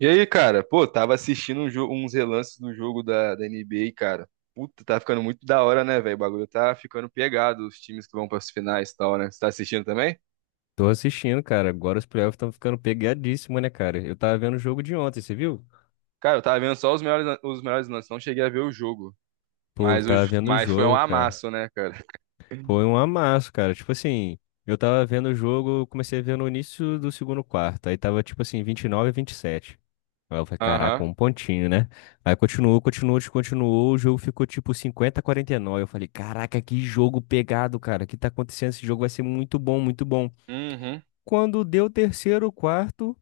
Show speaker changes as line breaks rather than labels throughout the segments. E aí, cara? Pô, tava assistindo uns relances do jogo da NBA, cara. Puta, tá ficando muito da hora, né, velho? O bagulho tá ficando pegado, os times que vão pras finais e tal, né? Você tá assistindo também?
Tô assistindo, cara. Agora os playoffs estão ficando pegadíssimos, né, cara? Eu tava vendo o jogo de ontem, você viu?
Cara, eu tava vendo só os melhores lances, não cheguei a ver o jogo.
Pô, eu
Mas, pô,
tava
os,
vendo o
mas foi um,
jogo,
né,
cara.
amasso, né, cara?
Foi um amasso, cara. Tipo assim, eu tava vendo o jogo, eu comecei a ver no início do segundo quarto. Aí tava, tipo assim, 29, a 27. Aí eu falei,
Aham.
caraca,
Caraca.
um pontinho, né? Aí continuou, continuou, continuou. O jogo ficou tipo 50 a 49. Eu falei, caraca, que jogo pegado, cara. O que tá acontecendo? Esse jogo vai ser muito bom, muito bom.
Uhum.
Quando deu o terceiro quarto,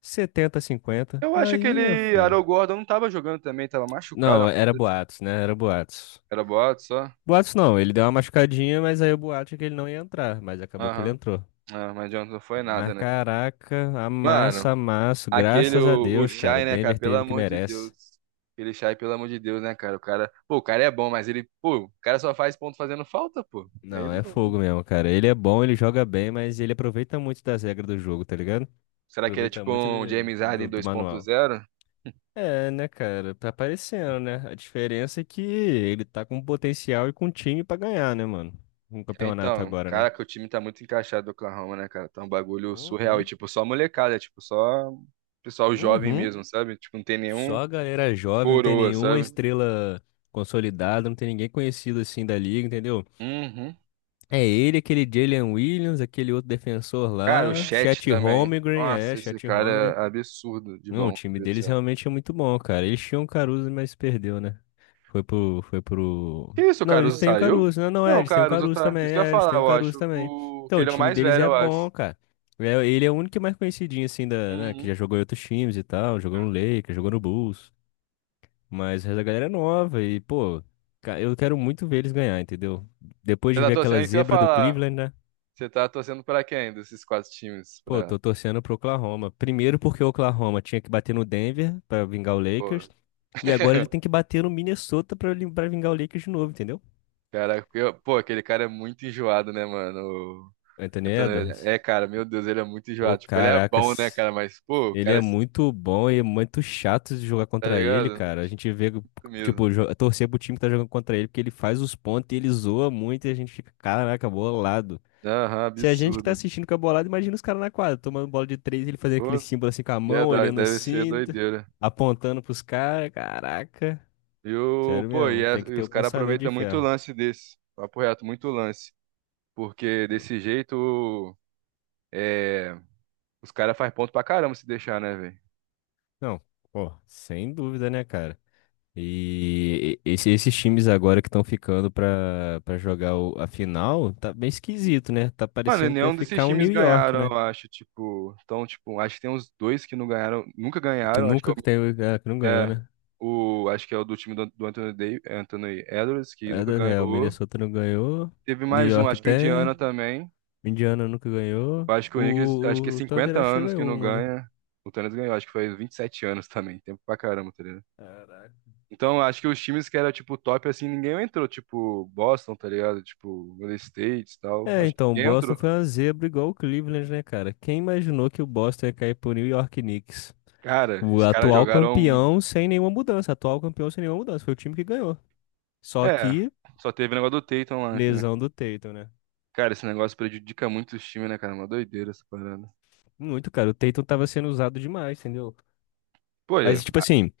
70 a 50.
Eu acho que
Aí, meu
ele, Caramba.
filho.
Arol Gordon não tava jogando também, tava machucado.
Não, era boatos, né? Era boatos.
Era boato só.
Boatos não, ele deu uma machucadinha, mas aí o boato é que ele não ia entrar, mas acabou que ele
Aham.
entrou.
Ah, mas adianta, não foi nada,
Mas
né?
caraca, amassa,
Mano,
amasso.
Aquele,
Graças a
o, o meu
Deus, cara, o
Shai, né, cara?
Denver
Pelo
teve o que
amor de
merece.
Deus. Aquele Shai, pelo amor de Deus, né, cara? O cara, pô, o cara é bom, mas ele, pô, o cara só faz ponto fazendo falta, pô. Aí
Não, é
não.
fogo mesmo, cara. Ele é bom, ele joga bem, mas ele aproveita muito das regras do jogo, tá ligado?
Será que ele é
Aproveita
tipo
muito
um
do,
James Harden
do, do manual.
2.0?
É, né, cara? Tá aparecendo, né? A diferença é que ele tá com potencial e com time pra ganhar, né, mano? Um
É,
campeonato
então,
agora,
cara,
né?
que o time tá muito encaixado do Oklahoma, né, cara? Tá um bagulho surreal.
Uhum.
E, tipo, só molecada, é, tipo, só pessoal jovem
Uhum.
mesmo, uhum, sabe? Tipo, não tem
Só
nenhum
a galera jovem, não tem
coroa,
nenhuma
sabe?
estrela consolidada, não tem ninguém conhecido assim da liga, entendeu?
Uhum. Uhum.
É ele, aquele Jalen Williams, aquele outro defensor
Cara, o
lá,
caraca,
Chet
também.
Holmgren, é,
Nossa, esse
Chet
cara
Holmgren.
é absurdo de
Não, o
bom.
time deles realmente é muito bom, cara. Eles tinham o Caruso, mas perdeu, né? Foi pro...
Que isso, o
Não, eles
Caruso
têm o
saiu?
Caruso, não, não é,
Não, o
eles têm o
Caruso
Caruso
tá.
também,
Isso que eu ia
é, eles
falar,
têm o
eu
Caruso
acho.
também. Então,
Que
o
ele é o
time
mais
deles
velho,
é
eu
bom,
acho.
cara. É, ele é o único que é mais conhecidinho, assim, da, né, que já
Uhum.
jogou em outros times e tal, jogou no Lakers, jogou no Bulls. Mas a galera é nova e, pô, eu quero muito ver eles ganhar, entendeu? Depois
Você
de
tá
ver
torcendo,
aquela
é isso que eu ia
zebra do
falar.
Cleveland, né?
Você tá torcendo pra quem desses quatro times?
Pô, tô torcendo pro Oklahoma. Primeiro porque o Oklahoma tinha que bater no Denver pra vingar o
Pô,
Lakers. E agora ele tem que bater no Minnesota pra vingar o Lakers de novo, entendeu?
cara, pô, aquele cara é muito enjoado, né, mano? O
Anthony Edwards.
É, cara, meu Deus, ele é muito
Pô,
enjoado. Tipo, ele é bom, né,
caracas.
cara? Mas, pô, o
Ele
cara,
é muito bom e é muito chato de jogar
tá
contra ele,
ligado?
cara. A gente vê,
Isso
tipo,
mesmo.
torcer pro time que tá jogando contra ele, porque ele faz os pontos e ele zoa muito e a gente fica, caraca, bolado.
Aham,
Se a gente que tá
absurdo.
assistindo com a bolada, imagina os caras na quadra, tomando bola de três, ele fazendo aquele
Pô,
símbolo assim com a mão,
verdade,
olhando
deve ser
assim,
doideira.
apontando pros caras. Caraca,
E o,
sério
pô,
mesmo,
e, a-
tem que
e
ter
os
o
caras
pensamento de
aproveitam muito o
ferro.
lance desse. Papo reto, muito lance. Porque
N-
desse jeito, é, os caras fazem ponto pra caramba se deixar, né, velho?
Não, pô, sem dúvida, né, cara? Esses times agora que estão ficando pra jogar a final, tá bem esquisito, né? Tá
Mano,
parecendo que vai
nenhum desses
ficar um
times
New York,
ganharam,
né?
eu acho, tipo. Então, tipo, acho que tem uns dois que não ganharam, nunca
Que
ganharam, acho que
nunca que tem, que não
o,
ganhou,
é,
né?
acho que é o do time do Anthony Davis, Anthony Edwards, que
É,
nunca
o
ganhou.
Minnesota não ganhou,
Teve
New
mais um,
York
acho que o
tem.
Indiana também.
Indiana nunca ganhou.
Eu acho que o Knicks, acho que é
O Thunder
50
acho que já
anos que
ganhou
não
uma, né?
ganha. O Tênis ganhou, acho que foi 27 anos também, tempo pra caramba, tá ligado?
Caraca.
Então, acho que os times que era, tipo, top, assim, ninguém entrou. Tipo, Boston, tá ligado? Tipo, Golden State e tal.
É,
Acho que
então, o
ninguém
Boston foi
entrou.
uma zebra igual o Cleveland, né, cara? Quem imaginou que o Boston ia cair pro New York Knicks?
Cara,
O
os caras
atual
jogaram.
campeão sem nenhuma mudança. Atual campeão sem nenhuma mudança. Foi o time que ganhou. Só
É,
que,
só teve o negócio do Tatum lá, né?
lesão do Tatum, né?
Cara, esse negócio prejudica muito os times, né, cara? Uma doideira essa parada.
Muito, cara. O Tatum tava sendo usado demais, entendeu?
Pô, é.
Mas, tipo assim,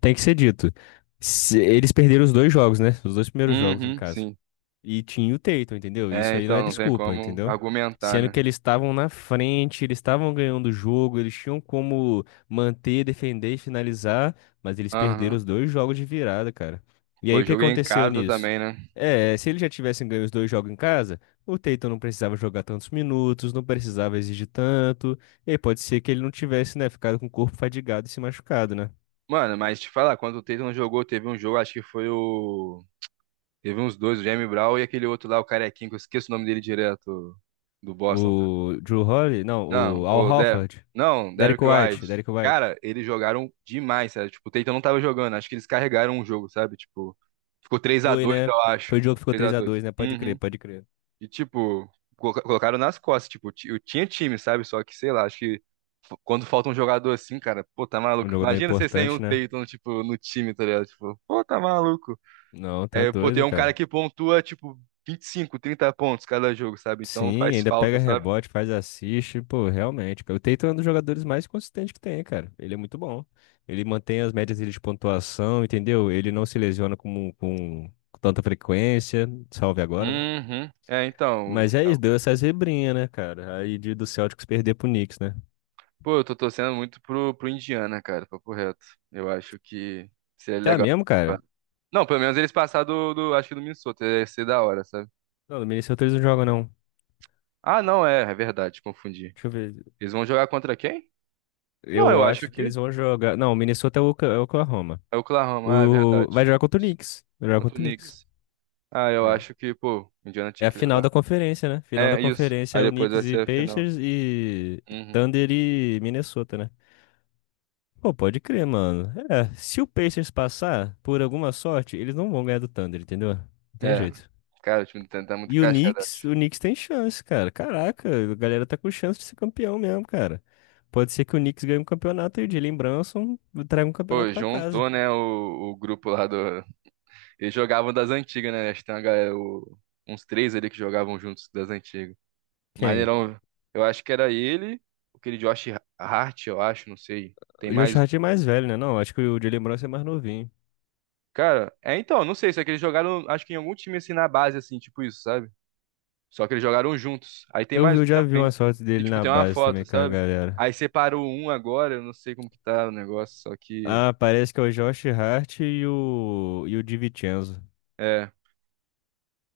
tem que ser dito. Eles perderam os dois jogos, né? Os dois primeiros jogos em
Uhum,
casa.
sim.
E tinha o Tatum, entendeu? Isso
É,
aí não é
então, não tem
desculpa,
como
entendeu?
argumentar,
Sendo
né?
que eles estavam na frente, eles estavam ganhando o jogo, eles tinham como manter, defender e finalizar, mas eles perderam
Aham.
os dois jogos de virada, cara. E aí
Pô,
o que
joguei em
aconteceu
casa
nisso?
também, né?
É, se eles já tivessem ganho os dois jogos em casa, o Tatum não precisava jogar tantos minutos, não precisava exigir tanto, e aí pode ser que ele não tivesse, né, ficado com o corpo fadigado e se machucado, né?
Mano, mas te falar, quando o Tatum jogou, teve um jogo, acho que foi. Teve uns dois, o Jamie Brown e aquele outro lá, o carequinho, que eu esqueço o nome dele direto do Boston.
O Drew Holiday, não,
Não,
o Al
o Não, Der... não.
Horford,
Não,
Derrick
Derrick White.
White, Derrick White.
Cara, eles jogaram demais, sério. Tipo, o Tatum não tava jogando. Acho que eles carregaram o jogo, sabe? Tipo, ficou três a
Foi,
dois,
né?
eu acho.
Foi o jogo que
Ficou
ficou três a
3x2.
dois, né? Pode crer,
Uhum.
pode crer.
E, tipo, colocaram nas costas. Tipo, eu tinha time, sabe? Só que, sei lá, acho que quando falta um jogador assim, cara, pô, tá
Um
maluco.
jogo não é
Imagina você sem um
importante, né?
Tatum, tipo, no time, tá ligado? Tipo, pô, tá maluco.
Não, tá
É, pô, tem
doido,
um cara
cara.
que pontua, tipo, 25, 30 pontos cada jogo, sabe? Então
Sim,
faz
ainda
falta,
pega
sabe?
rebote, faz assist, pô, realmente, cara. O Tatum é um dos jogadores mais consistentes que tem, cara. Ele é muito bom. Ele mantém as médias dele de pontuação, entendeu? Ele não se lesiona com tanta frequência, salve agora, né?
Uhum. É, então.
Mas é isso, deu essa zebrinha, né, cara? Aí do Celtics perder pro Knicks, né?
Pô, eu tô torcendo muito pro Indiana, cara, papo reto. Eu acho que seria
Tá
legal.
mesmo, cara?
Não, pelo menos eles passar acho que do Minnesota, ia ser da hora, sabe?
Não, no Minnesota eles não jogam, não.
Ah, não, é verdade, confundi.
Deixa eu ver.
Eles vão jogar contra quem? Não,
Eu
eu acho
acho que
que
eles vão jogar. Não, o Minnesota é o Oklahoma.
é o Oklahoma, ah, é
O... Vai
verdade.
jogar contra o Knicks. Vai jogar
Contra o
contra o Knicks.
Knicks. Ah, eu
É.
acho que, pô, o Indiana
É
tinha
a
que
final
levar.
da conferência, né? Final da
É, isso.
conferência
Aí
é o
depois vai
Knicks e
ser a final.
Pacers e
Uhum.
Thunder e Minnesota, né? Pô, pode crer, mano. É, se o Pacers passar, por alguma sorte, eles não vão ganhar do Thunder, entendeu? Não tem
É.
jeito.
Cara, o time do Tenta tá muito
E
encaixado, acho.
O Knicks tem chance, cara. Caraca, a galera tá com chance de ser campeão mesmo, cara. Pode ser que o Knicks ganhe um campeonato e o Jalen Brunson traga um campeonato
Pô,
pra casa.
juntou, né, o grupo lá eles jogavam das antigas, né? Acho que tem uma galera, uns três ali que jogavam juntos das antigas.
Quem?
Maneirão, eu acho que era ele, aquele Josh Hart, eu acho, não sei. Tem
O Josh
mais.
Hart é mais velho, né? Não, acho que o Jalen Brunson é mais novinho.
Cara, é então, não sei, se é que eles jogaram, acho que em algum time assim na base, assim, tipo isso, sabe? Só que eles jogaram juntos. Aí tem
Eu vi,
mais um
eu já vi
também.
umas fotos
E,
dele
tipo,
na
tem uma
base também
foto,
com a
sabe?
galera.
Aí separou um agora, eu não sei como que tá o negócio. só que.
Ah, parece que é o Josh Hart e o DiVincenzo.
é.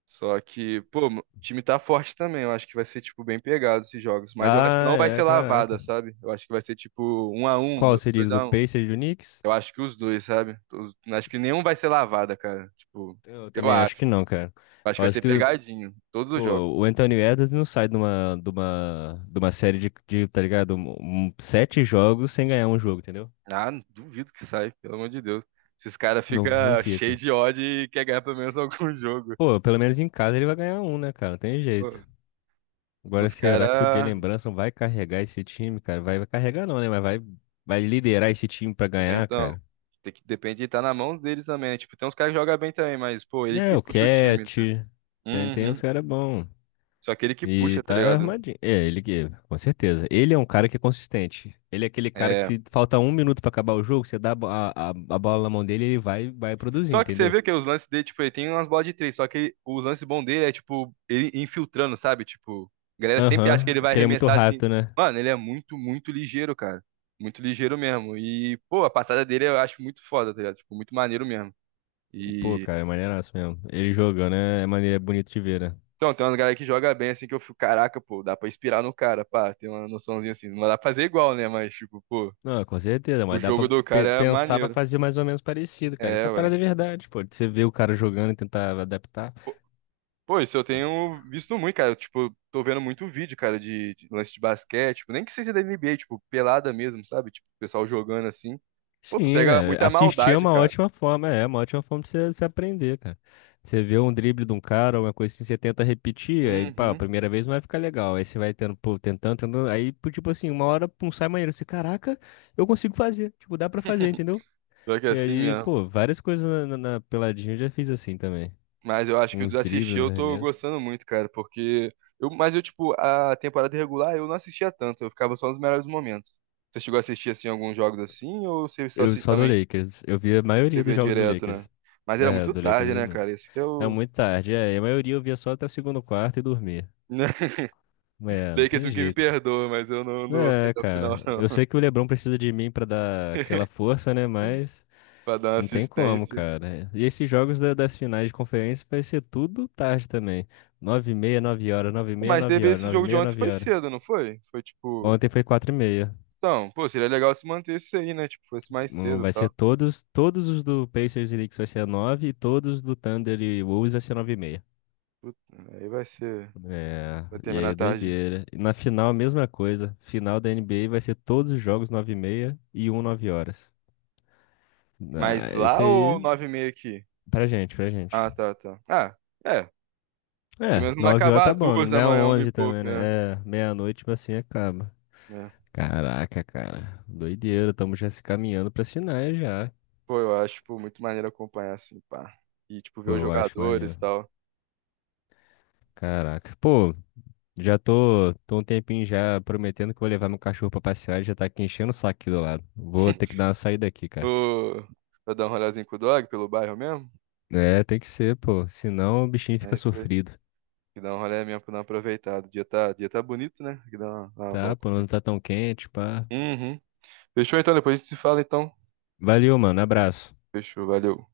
Só que, pô, o time tá forte também. Eu acho que vai ser, tipo, bem pegado esses jogos. Mas eu acho que
Ah,
não vai ser
é,
lavada,
caraca.
sabe? Eu acho que vai ser, tipo, 1-1,
Qual você
dois
diz, do
a um.
Pacers e do Knicks?
Eu acho que os dois, sabe? Acho que nenhum vai ser lavada, cara. Tipo,
Eu
eu
também acho
acho.
que não, cara.
Acho
Eu
que vai
acho
ser
que
pegadinho. Todos os
pô,
jogos.
o Anthony Edwards não sai de uma série tá ligado? Sete jogos sem ganhar um jogo, entendeu?
Ah, duvido que sai, pelo amor de Deus. Esses caras
Não,
ficam
não
cheios
fica.
de ódio e quer ganhar pelo menos algum jogo.
Pô, pelo menos em casa ele vai ganhar um, né, cara? Não tem
Pô,
jeito. Agora,
os
será que o
caras.
Jalen Brunson vai carregar esse time, cara? Vai carregar não, né? Mas vai liderar esse time pra
É,
ganhar,
então.
cara.
Tem que, depende de estar na mão deles também, né? Tipo, tem uns caras que jogam bem também, mas, pô, ele
É,
que
o
puxa o time.
Cat,
Tá
tem
Uhum.
uns caras bons.
Só aquele que
E
puxa, tá
tá
ligado? Então,
armadinho. É, ele que, com certeza. Ele é um cara que é consistente. Ele é aquele cara que
é.
se falta um minuto pra acabar o jogo, você dá a, bo- a bola na mão dele, ele vai produzir,
Só que você
entendeu?
vê que os lances dele, tipo, ele tem umas bolas de três, só que os lances bons dele é, tipo, ele infiltrando, sabe? Tipo, a galera sempre acha que
Aham,
ele vai
que ele é muito
arremessar assim.
rápido, né?
Mano, ele é muito, muito ligeiro, cara. Muito ligeiro mesmo. E, pô, a passada dele eu acho muito foda, tá ligado? Tipo, muito maneiro mesmo.
Pô,
E.
cara, é maneiraço mesmo. Ele jogando né é maneira é bonito de ver, né?
Então, tem uma galera que joga bem assim que eu fico, caraca, pô, dá pra inspirar no cara, pá, tem uma noçãozinha assim. Não dá pra fazer igual, né? Mas, tipo, pô,
Não, com certeza,
o
mas dá
jogo
pra
do cara é,
pensar pra
maneiro.
fazer mais ou menos parecido, cara.
É,
Essa
ué.
parada é verdade, pô. De Você vê o cara jogando e tentar adaptar.
Pô, isso eu tenho visto muito, cara. Eu, tipo, tô vendo muito vídeo, cara, de lance de basquete, tipo, nem que seja da NBA, tipo, pelada mesmo, sabe? Tipo, o pessoal jogando assim. Pô, tu
Sim,
pega
né?
muita
Assistir é
maldade,
uma
cara.
ótima forma, é uma ótima forma de você aprender, cara. Você vê um drible de um cara, uma coisa assim, você tenta repetir, aí, pá, a
Uhum.
primeira vez não vai ficar legal. Aí você vai tendo, pô, tentando, tentando. Aí, pô, tipo assim, uma hora, pum, sai maneiro. Você, caraca, eu consigo fazer. Tipo, dá pra fazer, entendeu?
Pior que é
E
assim
aí,
mesmo.
pô, várias coisas na peladinha eu já fiz assim também.
Mas eu acho que o de
Uns
assistir
dribles, uns
eu tô
arremessos.
gostando muito, cara, porque eu tipo, a temporada regular eu não assistia tanto, eu ficava só nos melhores momentos. Você chegou a assistir assim alguns jogos assim ou você só
Eu
se
só do
também
Lakers. Eu vi a maioria dos
TV
jogos do
direto, né?
Lakers.
Mas era
É,
muito
do Lakers
tarde,
eu vi
né,
muito.
cara? Esse que é
É
o
muito tarde, é. E a maioria eu via só até o segundo quarto e dormia. É, não
Lakers
tem
que me
jeito.
perdoa, mas eu não vou ficar
É,
até o final,
cara. Eu
não,
sei que o LeBron precisa de mim pra dar aquela força, né? Mas
pra dar uma
não tem como,
assistência.
cara. E esses jogos das finais de conferência vai ser tudo tarde também. 9h30, 9 horas, 9h30,
Mas
nove
teve
horas,
esse
nove e
jogo de
meia,
ontem,
nove
foi
horas.
cedo, não foi? Foi tipo.
Ontem foi 4h30.
Então, pô, seria legal se mantesse aí, né? Tipo, fosse mais cedo e
Vai ser
tal.
todos, os do Pacers e Knicks vai ser nove e todos do Thunder e Wolves vai ser 9h30.
Puta, aí vai ser.
É,
Vai
e aí
terminar
é
tarde.
doideira. E na final, a mesma coisa. Final da NBA vai ser todos os jogos 9h30 e um 9 horas.
Mas
É,
lá
esse
ou
aí,
9:30 aqui?
pra gente, pra gente.
Ah, tá, tá. Ah, é. Pelo
É,
menos não vai
9 horas
acabar
tá
às
bom,
duas da
né é
manhã, uma e
11
pouco,
também,
né?
né? É, meia-noite, mas assim acaba.
É.
Caraca, cara. Doideira, estamos já se caminhando pras finais já.
Pô, eu acho, pô, muito maneiro acompanhar assim, pá. E, tipo, ver
Pô,
os
eu acho
jogadores
maneiro.
e tal.
Caraca. Pô, já tô um tempinho já prometendo que vou levar meu cachorro pra passear, ele já tá aqui enchendo o saco aqui do lado. Vou ter que dar uma saída aqui, cara.
Ô, pra dar um rolezinho com o dog pelo bairro mesmo?
É, tem que ser, pô. Senão o bichinho
É
fica
isso
sofrido.
que dá um rolê mesmo pra dar uma aproveitada. O dia tá bonito, né? Que dá uma
Tá?
volta.
Pô, não tá tão quente, pá.
Uhum. Fechou então, depois a gente se fala então.
Valeu, mano. Abraço.
Fechou, valeu.